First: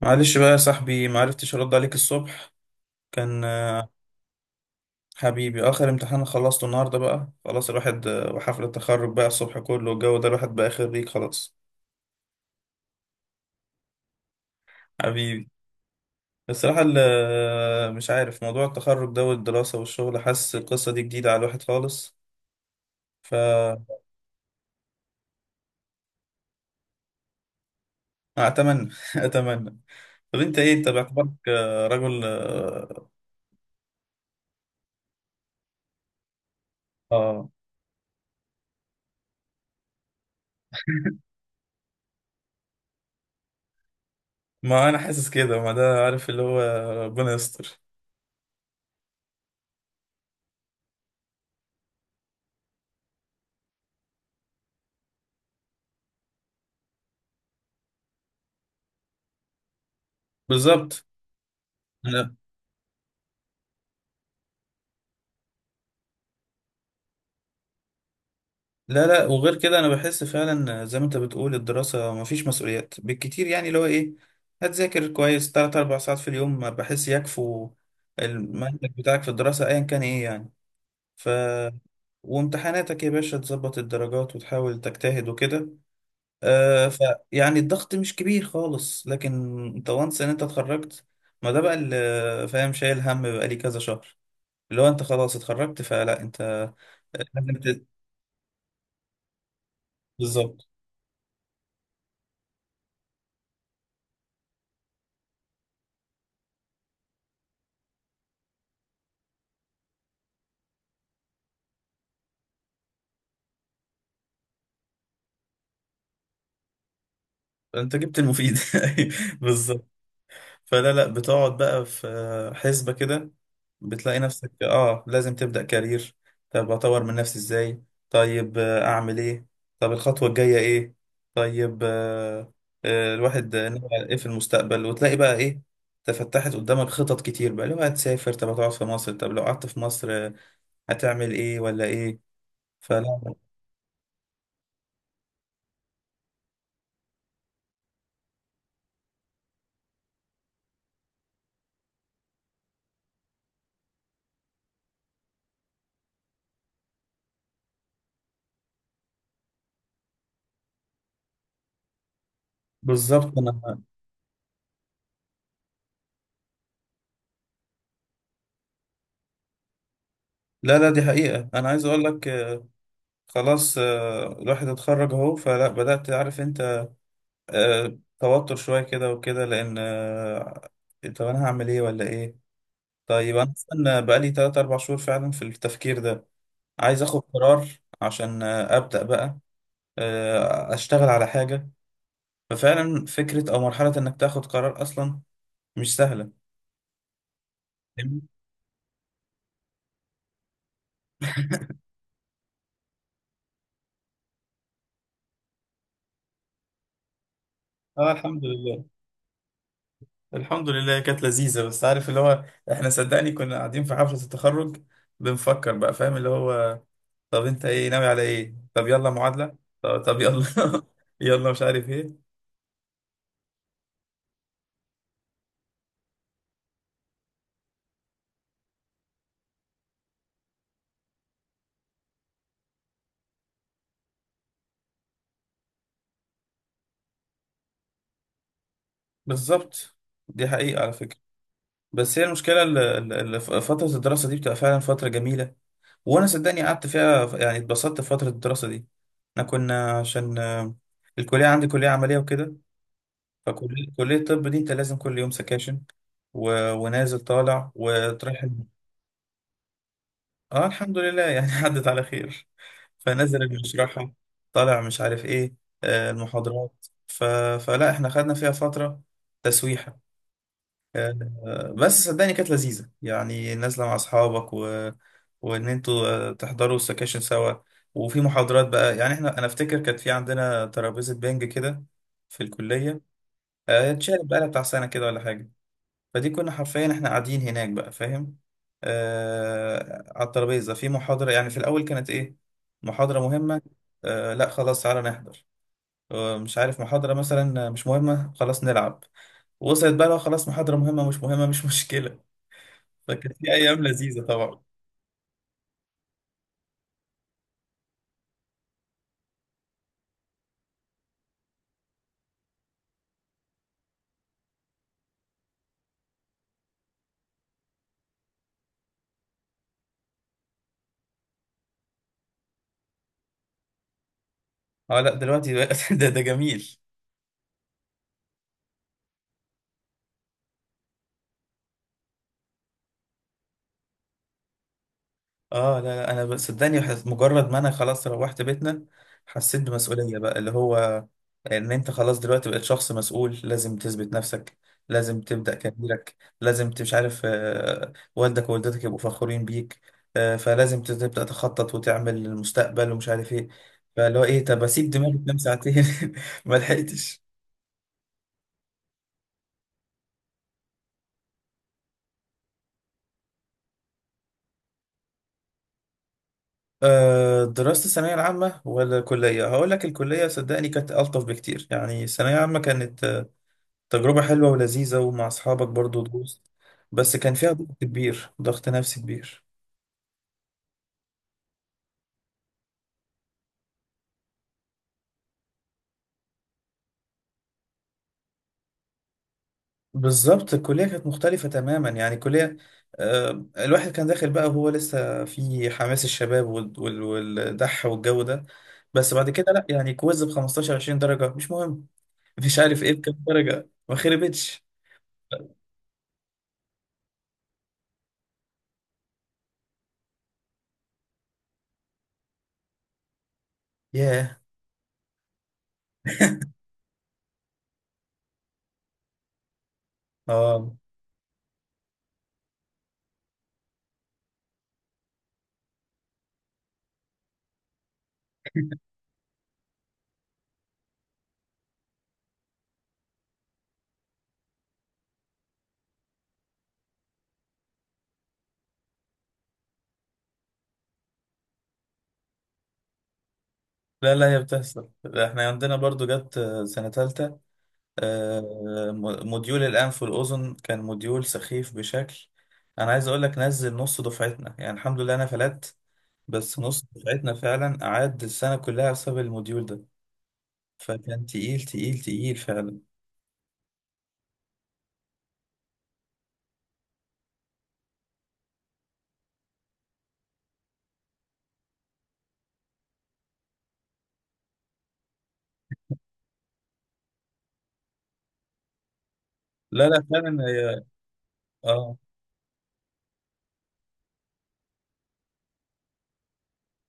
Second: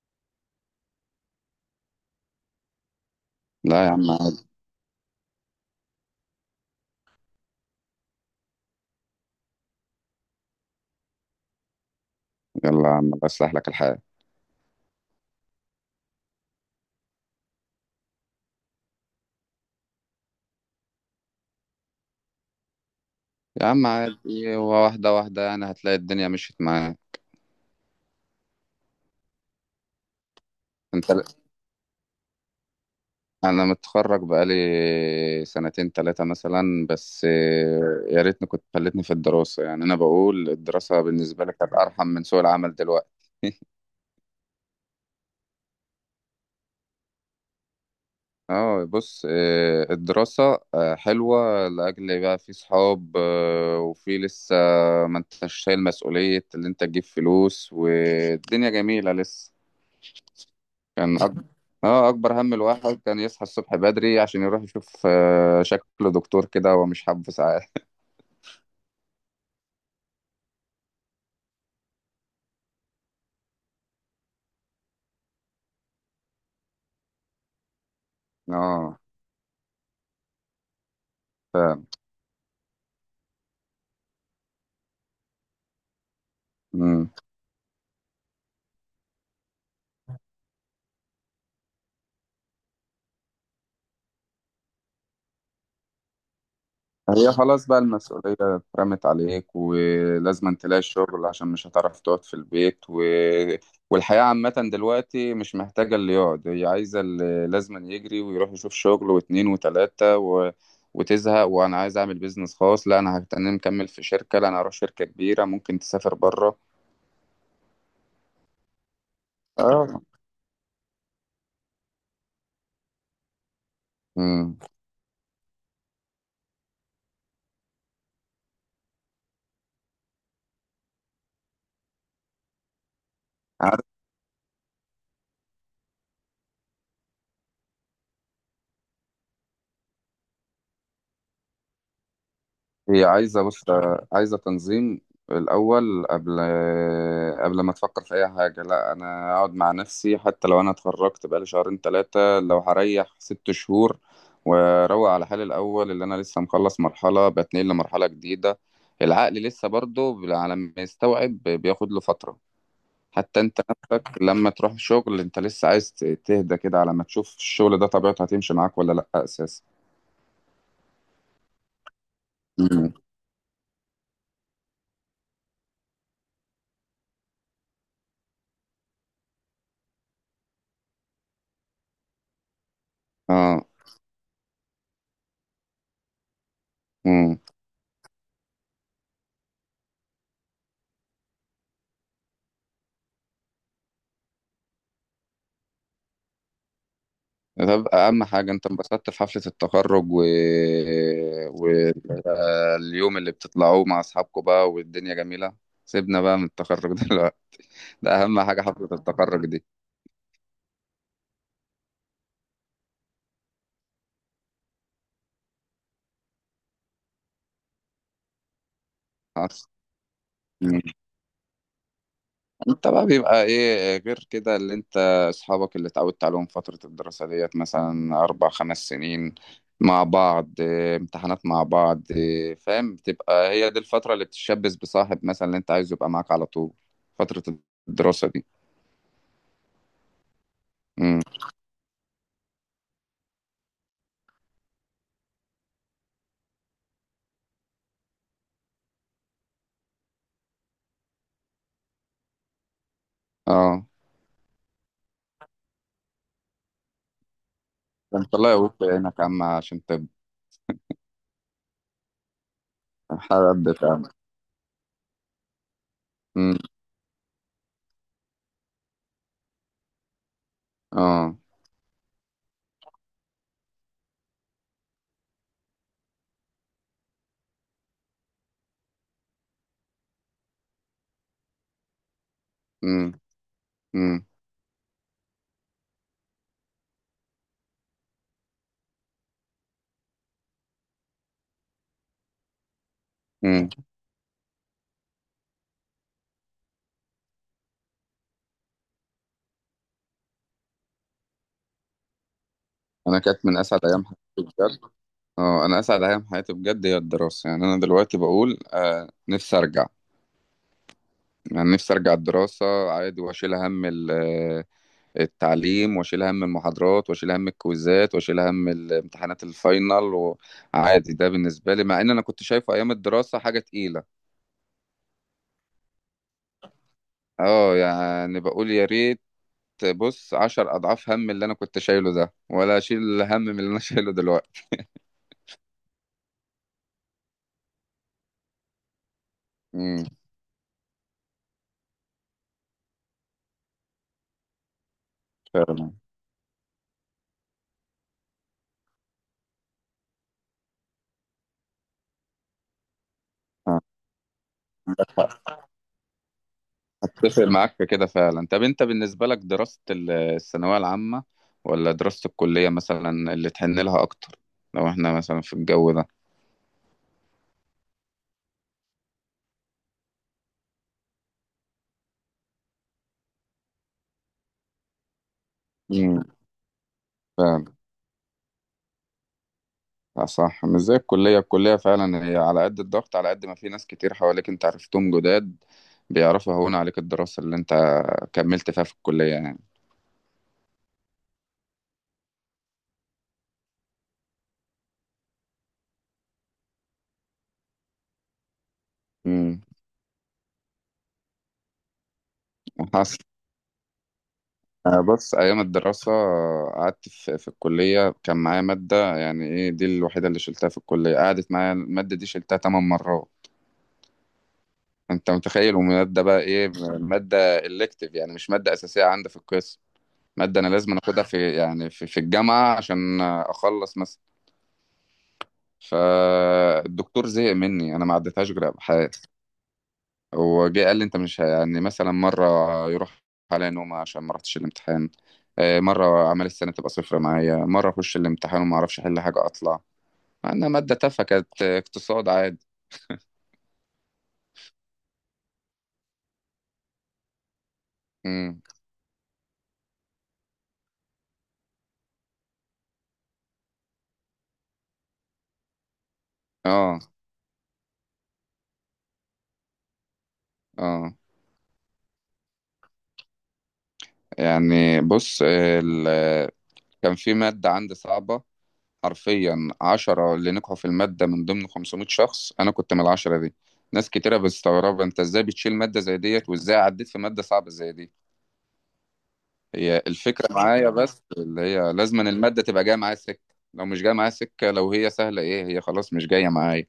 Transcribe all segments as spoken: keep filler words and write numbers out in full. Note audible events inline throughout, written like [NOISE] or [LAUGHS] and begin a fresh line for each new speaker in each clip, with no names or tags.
معلش بقى يا صاحبي، معرفتش ارد عليك الصبح. كان
لا
آه،
يا عم عادي.
حبيبي. آه، اخر امتحان خلصته النهارده بقى، خلاص الواحد آه، وحفله التخرج بقى الصبح كله والجو ده، الواحد بقى خريج خلاص
يلا يا عم الله يصلح لك الحال.
حبيبي. الصراحه ال- آه، مش عارف موضوع التخرج ده والدراسه والشغل، حاسس القصه دي جديده على الواحد خالص. ف
يا عم عادي، هو واحدة واحدة يعني هتلاقي الدنيا مشيت معايا.
اتمنى [LAUGHS] اتمنى. طب انت ايه؟ انت
انت
باعتبارك آه، رجل اه.
انا متخرج بقالي سنتين تلاتة مثلا بس.
آه،
يا ريتني كنت خلتني في الدراسة، يعني انا بقول الدراسة بالنسبة لك كانت ارحم من سوق العمل دلوقتي. [LAUGHS]
ما انا حاسس كده، ما ده عارف اللي هو آه، ربنا يستر.
اه، بص، آه، الدراسة آه، حلوة لأجل بقى في صحاب، آه، وفي لسه ما انتش شايل مسؤولية اللي انت تجيب فلوس والدنيا جميلة لسه.
بالظبط.
كان أك... اه اكبر هم الواحد كان يصحى الصبح بدري عشان يروح يشوف آه، شكل دكتور كده هو مش حابه ساعات.
لا لا، وغير كده انا بحس فعلا زي ما انت بتقول، الدراسة مفيش مسؤوليات بالكتير، يعني اللي هو ايه، هتذاكر كويس تلات اربع ساعات في اليوم بحس يكفوا.
[LAUGHS]
المنهج
اه،
بتاعك في الدراسة ايا كان ايه يعني. ف
فعلا.
وامتحاناتك يا باشا تظبط الدرجات وتحاول تجتهد وكده. آه ف
مم.
يعني الضغط مش كبير خالص، لكن انت وانس ان انت اتخرجت، ما ده بقى اللي فاهم، شايل هم بقالي كذا شهر، اللي هو انت خلاص اتخرجت فلا انت
هي
لازم
خلاص بقى
ت-
المسؤولية اترمت عليك ولازم
بالظبط.
تلاقي شغل عشان مش هتعرف تقعد في البيت و... والحياة عامة دلوقتي مش محتاجة اللي يقعد، هي عايزة اللي لازم يجري ويروح يشوف شغل واتنين وتلاتة و... وتزهق، وانا عايز اعمل بيزنس خاص، لا انا هتنم مكمل في شركة، لا انا هروح شركة كبيرة ممكن تسافر بره.
انت جبت المفيد. [LAUGHS] بالظبط.
اه.
فلا لا، بتقعد بقى في حسبة كده، بتلاقي نفسك
مم.
اه لازم تبدأ كارير. طب اطور من نفسي ازاي؟ طيب آه، اعمل ايه؟ طب الخطوة الجاية ايه؟ طيب آه آه، الواحد
عارف.
نوع ايه في المستقبل؟ وتلاقي بقى ايه؟ تفتحت قدامك خطط كتير بقى، لو هتسافر، طب هتقعد في مصر، طب لو قعدت في مصر آه، هتعمل ايه ولا ايه؟
هي
فلا
عايزة بص، عايزة تنظيم الأول، قبل قبل ما تفكر في أي حاجة، لا أنا أقعد مع نفسي حتى لو أنا اتخرجت بقالي شهرين تلاتة، لو هريح ست شهور وأروق على حالي الأول، اللي أنا لسه مخلص مرحلة بتنقل لمرحلة جديدة. العقل لسه برضه على ما يستوعب بياخد له فترة.
بالظبط.
حتى أنت
انا
نفسك لما تروح شغل أنت لسه عايز تهدى كده على ما تشوف الشغل ده طبيعته هتمشي معاك ولا لأ أساسا.
لا لا، دي حقيقة انا عايز اقول لك،
مم.
خلاص آه، الواحد اتخرج اهو، فلا بدأت عارف انت آه، توتر شوية كده وكده، لأن آه، طب أنا هعمل إيه ولا إيه؟ طيب أنا
اه.
أصلا بقالي تلات أربع شهور فعلا في التفكير ده، عايز آخد
مم.
قرار عشان آه، أبدأ بقى آه، أشتغل على حاجة. ففعلا فكرة أو مرحلة إنك تاخد قرار أصلا مش سهلة.
طب
فاهمني؟
اهم حاجه انت انبسطت في حفله التخرج و... واليوم اللي بتطلعوه مع اصحابكم بقى والدنيا جميله. سيبنا بقى من التخرج [LAUGHS] دلوقتي.
اه
ده اهم
الحمد
حاجه،
لله.
حفله التخرج دي.
الحمد لله كانت لذيذة، بس عارف اللي هو، احنا صدقني كنا قاعدين في حفلة التخرج بنفكر بقى، فاهم اللي هو، طب انت ايه ناوي على ايه؟ طب يلا معادلة.
حصل.
طب, طب يلا.
مم.
[LAUGHS] يلا مش عارف ايه.
انت بقى بيبقى ايه غير كده، اللي انت اصحابك اللي اتعودت عليهم فتره الدراسه ديت مثلا اربع خمس سنين مع بعض إيه، امتحانات مع بعض إيه، فاهم، بتبقى هي دي الفتره اللي بتتشبث بصاحب مثلا اللي انت عايزه يبقى معاك على طول، فتره الدراسه دي.
بالظبط، دي حقيقة على فكرة.
امم.
بس هي المشكلة ال- ال- ال- فترة الدراسة دي بتبقى فعلا فترة جميلة، وانا صدقني قعدت فيها يعني، اتبسطت في فترة الدراسة دي. احنا كنا عشان آه، الكلية عندي كلية عملية وكده،
اه.
فكلية كلية الطب دي انت لازم كل يوم سكاشن و... ونازل طالع
انت
وتروح.
الله يقويك عينك يا عم عشان تبقى
اه الحمد لله يعني [LAUGHS] عدت على خير. فنزل اللي
حد فاهم.
بيشرحه طالع مش عارف ايه آه،
امم.
المحاضرات ف... فلا احنا خدنا فيها فترة تسويحة.
اه.
آه، بس صدقني كانت لذيذة، يعني نازلة مع أصحابك و... وإن أنتوا آه، تحضروا السكاشن سوا. وفي محاضرات بقى يعني، احنا أنا أفتكر كانت في عندنا ترابيزة بنج كده في الكلية،
امم.
آه،
امم.
اتشالت بقى بتاع سنة كده ولا حاجة، فدي كنا حرفيا احنا قاعدين هناك بقى فاهم، آه على الترابيزة في محاضرة، يعني في الأول كانت إيه، محاضرة مهمة،
امم.
آه لا خلاص تعالى نحضر، آه مش عارف محاضرة مثلا مش مهمة، خلاص نلعب. وصلت بقى، لو خلاص محاضرة مهمة مش مهمة مش مشكلة.
انا
فكانت
كانت
في
من
أيام
اسعد ايام
لذيذة
حياتي
طبعا.
بجد. اه، انا اسعد ايام حياتي بجد هي الدراسه، يعني انا دلوقتي بقول آه نفسي ارجع. يعني نفسي ارجع الدراسه عادي، واشيل هم ال- آه، التعليم واشيل هم المحاضرات واشيل هم الكويزات واشيل هم الامتحانات الفاينل، وعادي ده بالنسبه لي، مع ان انا كنت شايفه ايام الدراسه حاجه تقيله.
اه لا دلوقتي بقى [LAUGHS] ده ده جميل.
اه، يعني بقول يا ريت، بص عشر أضعاف هم اللي أنا كنت شايله ده ولا أشيل هم من اللي أنا [LAUGHS] شايله دلوقتي.
اه لا لا، انا ب- صدقني حس- مجرد ما انا خلاص روحت بيتنا، حسيت
امم.
بمسؤولية بقى، اللي هو ان انت خلاص دلوقتي بقيت شخص مسؤول، لازم تثبت نفسك، لازم تبدأ
فعلا.
كاريرك، لازم ت- مش عارف آه، والدك ووالدتك يبقوا فخورين بيك. آه، فلازم ت- تبدأ تخطط وتعمل المستقبل ومش عارف ايه.
آه،
فاللي هو ايه، طب اسيب دماغي تنام ساعتين [LAUGHS] ما لحقتش.
أتفق معاك في كده فعلا. طب أنت بالنسبة لك دراسة ال- الثانوية العامة ولا دراسة الكلية مثلا اللي تحن لها أكتر، لو إحنا مثلا في الجو ده؟
آه، دراسة الثانوية العامة ولا كلية؟ هقول لك الكلية صدقني كانت ألطف بكتير، يعني الثانوية العامة كانت تجربة حلوة ولذيذة ومع أصحابك برضو
امم.
تجوز، بس كان فيها
فعلا.
ضغط كبير، ضغط نفسي كبير.
آه، صح، مش زي الكلية. الكلية فعلا هي على قد الضغط، على قد ما في ناس كتير حواليك أنت عرفتهم جداد، بيعرفوا يهون عليك الدراسة اللي أنت كملت فيها في الكلية يعني.
بالظبط، الكلية كانت مختلفة تماما. يعني الكلية آه، الواحد كان داخل بقى وهو لسه في حماس الشباب وال- وال- والدح والجو ده. بس بعد كده
امم.
لا، يعني كويز ب خمستاشر عشرين درجة مش مهم، مش عارف ايه
حصل.
بكام درجة ما خربتش.
أنا بص، أيام الدراسة قعدت في, في الكلية كان معايا مادة، يعني إيه دي الوحيدة اللي شلتها في الكلية، قعدت معايا المادة دي شلتها تمن مرات.
ياه.
أنت متخيل، ومادة بقى إيه؟ مادة إلكتيف، يعني مش مادة أساسية عندي في القسم. مادة أنا
اه
لازم أخدها في يعني في, في الجامعة عشان أخلص مثلا. فالدكتور زهق مني، أنا ما عدتهاش غير بحال. هو جه قال لي انت مش ه- يعني مثلا مره يروح عليا نومه عشان ما رحتش الامتحان، آه، مره اعمال السنه تبقى صفر معايا، مره اخش الامتحان وما اعرفش احل حاجه اطلع، مع انها ماده تافهه كانت آه، اقتصاد عادي.
لا لا، هي بتحصل. احنا عندنا برضو جت آه، سنة تالتة آه،
امم.
م- موديول الأنف والأذن كان موديول سخيف بشكل. أنا عايز أقول لك، نزل نص دفعتنا. يعني الحمد لله أنا فلت، بس نص
اه.
دفعتنا فعلا قعد السنة كلها بسبب الموديول ده.
اه.
فكان تقيل تقيل تقيل فعلا.
يعني بص، آه، ال- كان في ماده عندي صعبه. حرفيا عشرة اللي نجحوا في الماده من ضمن خمسمائة شخص، انا كنت من العشرة دي. ناس كتيرة بتستغرب انت ازاي بتشيل مادة زي ديت وازاي عديت في مادة صعبة زي دي.
لا
هي
لا، فعلا
الفكرة
هي
معايا بس اللي هي
اه.
لازم أن المادة تبقى جاية معايا سكة، لو مش جاية معايا سكة، لو هي سهلة ايه هي خلاص مش جاية معايا.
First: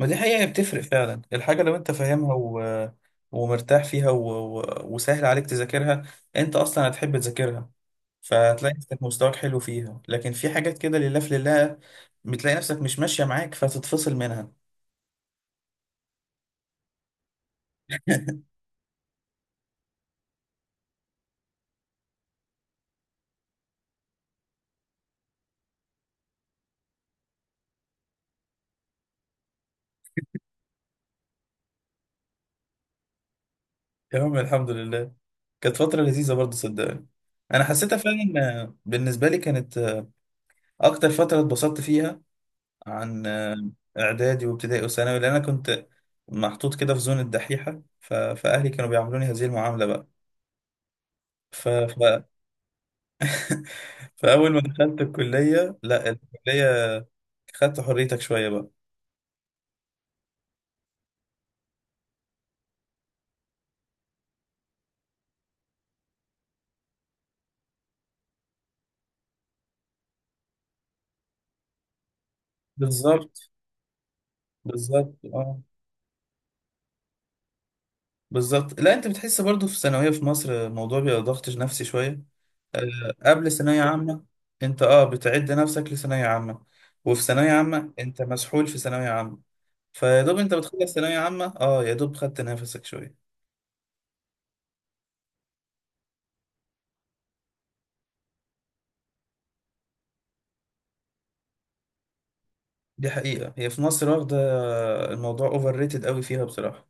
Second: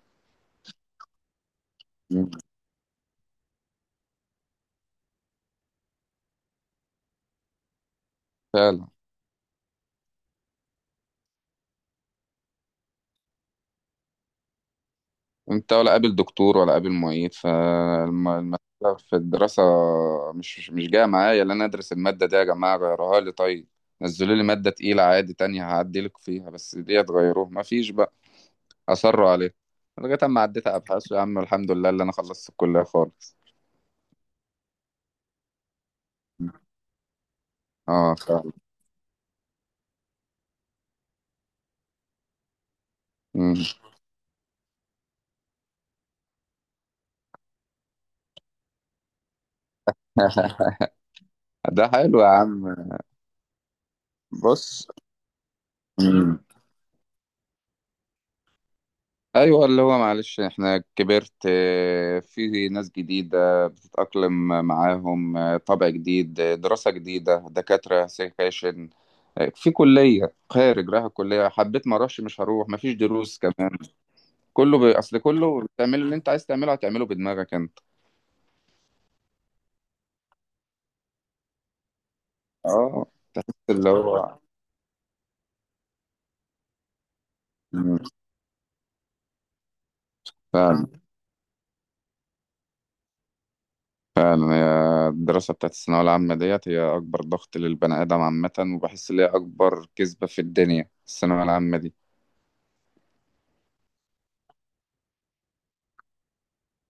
ما دي حقيقة، هي بتفرق فعلا. الحاجة لو أنت
مم.
فاهمها و... ومرتاح فيها و... و... وسهل عليك تذاكرها، أنت أصلا هتحب تذاكرها، فتلاقي
فعلا.
نفسك مستواك حلو فيها. لكن في حاجات كده لله في لله، بتلاقي نفسك مش ماشية معاك، فتتفصل منها.
انت ولا قابل دكتور ولا قابل معيد، فالمسألة في الدراسة مش مش جاية معايا، اللي انا ادرس المادة دي، يا جماعة غيروها لي طيب، نزلوا لي مادة تقيلة عادي تانية هعدلك فيها، بس دي تغيروه مفيش بقى. أصروا عليه لغاية أما عديت أبحاث يا عم الحمد لله اللي أنا خلصت الكلية خالص.
يا عم الحمد لله. كانت فترة لذيذة برضه صدقني، أنا حسيتها
اه،
فعلا.
فعلا.
آه، بالنسبة لي كانت آه، أكتر فترة اتبسطت فيها عن آه،
مم.
إعدادي وابتدائي وثانوي، لأن أنا كنت محطوط كده في زون الدحيحة ف... فأهلي كانوا بيعاملوني هذه المعاملة بقى.
[LAUGHS]
ف...
ده
ف...
حلو يا عم.
[LAUGHS] فأول ما
بص.
دخلت الكلية لا،
مم.
الكلية خدت حريتك شوية بقى.
ايوه، اللي هو معلش احنا كبرت، آه، في ناس جديده بتتاقلم معاهم، آه، طبع جديد، آه، دراسه جديده دكاتره سكاشن، آه، في كليه خارج رايح الكليه حبيت ما اروحش مش هروح مفيش دروس
بالظبط
كمان. كله ب...
بالظبط
اصل
اه
كله بتعمل اللي انت عايز تعمله، هتعمله بدماغك انت.
بالظبط. لا انت بتحس برضو في الثانويه في مصر الموضوع بيبقى ضغط نفسي شويه،
اه،
أه قبل ثانويه
اللي
عامه
هو.
انت اه بتعد نفسك لثانويه عامه، وفي ثانويه عامه
مم.
انت مسحول في ثانويه عامه، فيا دوب انت
فعلا.
بتخلص ثانويه عامه، اه يا دوب خدت نفسك شويه.
فعلا هي الدراسة بتاعت الثانوية العامة ديت هي أكبر ضغط للبني آدم عامة، وبحس إن هي أكبر كذبة في الدنيا الثانوية العامة دي.
دي حقيقه، هي في مصر واخده الموضوع اوفر ريتد قوي فيها بصراحه.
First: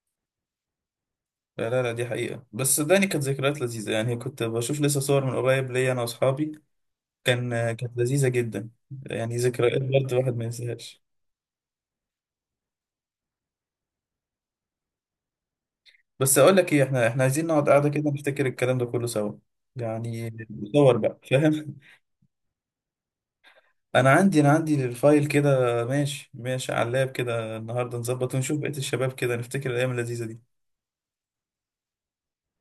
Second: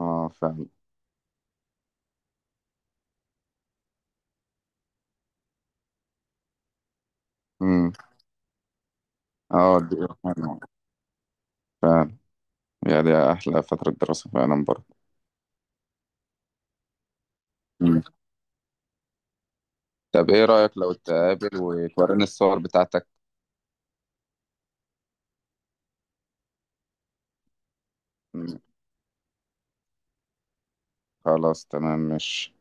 اه، فعلا.
لا لا لا، دي حقيقه. بس صدقني كانت ذكريات لذيذه، يعني كنت بشوف لسه صور من قريب، ليا انا واصحابي، كان
امم.
كانت لذيذه جدا. يعني
اه.
ذكريات
دي
برضه الواحد ما
فعلا،
ينساهاش.
فعلا. يعني دي أحلى فترة دراسة فعلا برضه.
بس اقول لك ايه، احنا احنا عايزين نقعد قاعده
مم.
كده نفتكر الكلام ده كله سوا، يعني
طب إيه رأيك لو
ندور بقى
تقابل
فاهم.
وتوريني الصور بتاعتك؟
[LAUGHS] انا عندي انا عندي الفايل كده، ماشي ماشي على اللاب كده النهارده، نظبط ونشوف
مم.
بقيه الشباب كده نفتكر الايام اللذيذه دي.
خلاص، تمام، ماشي.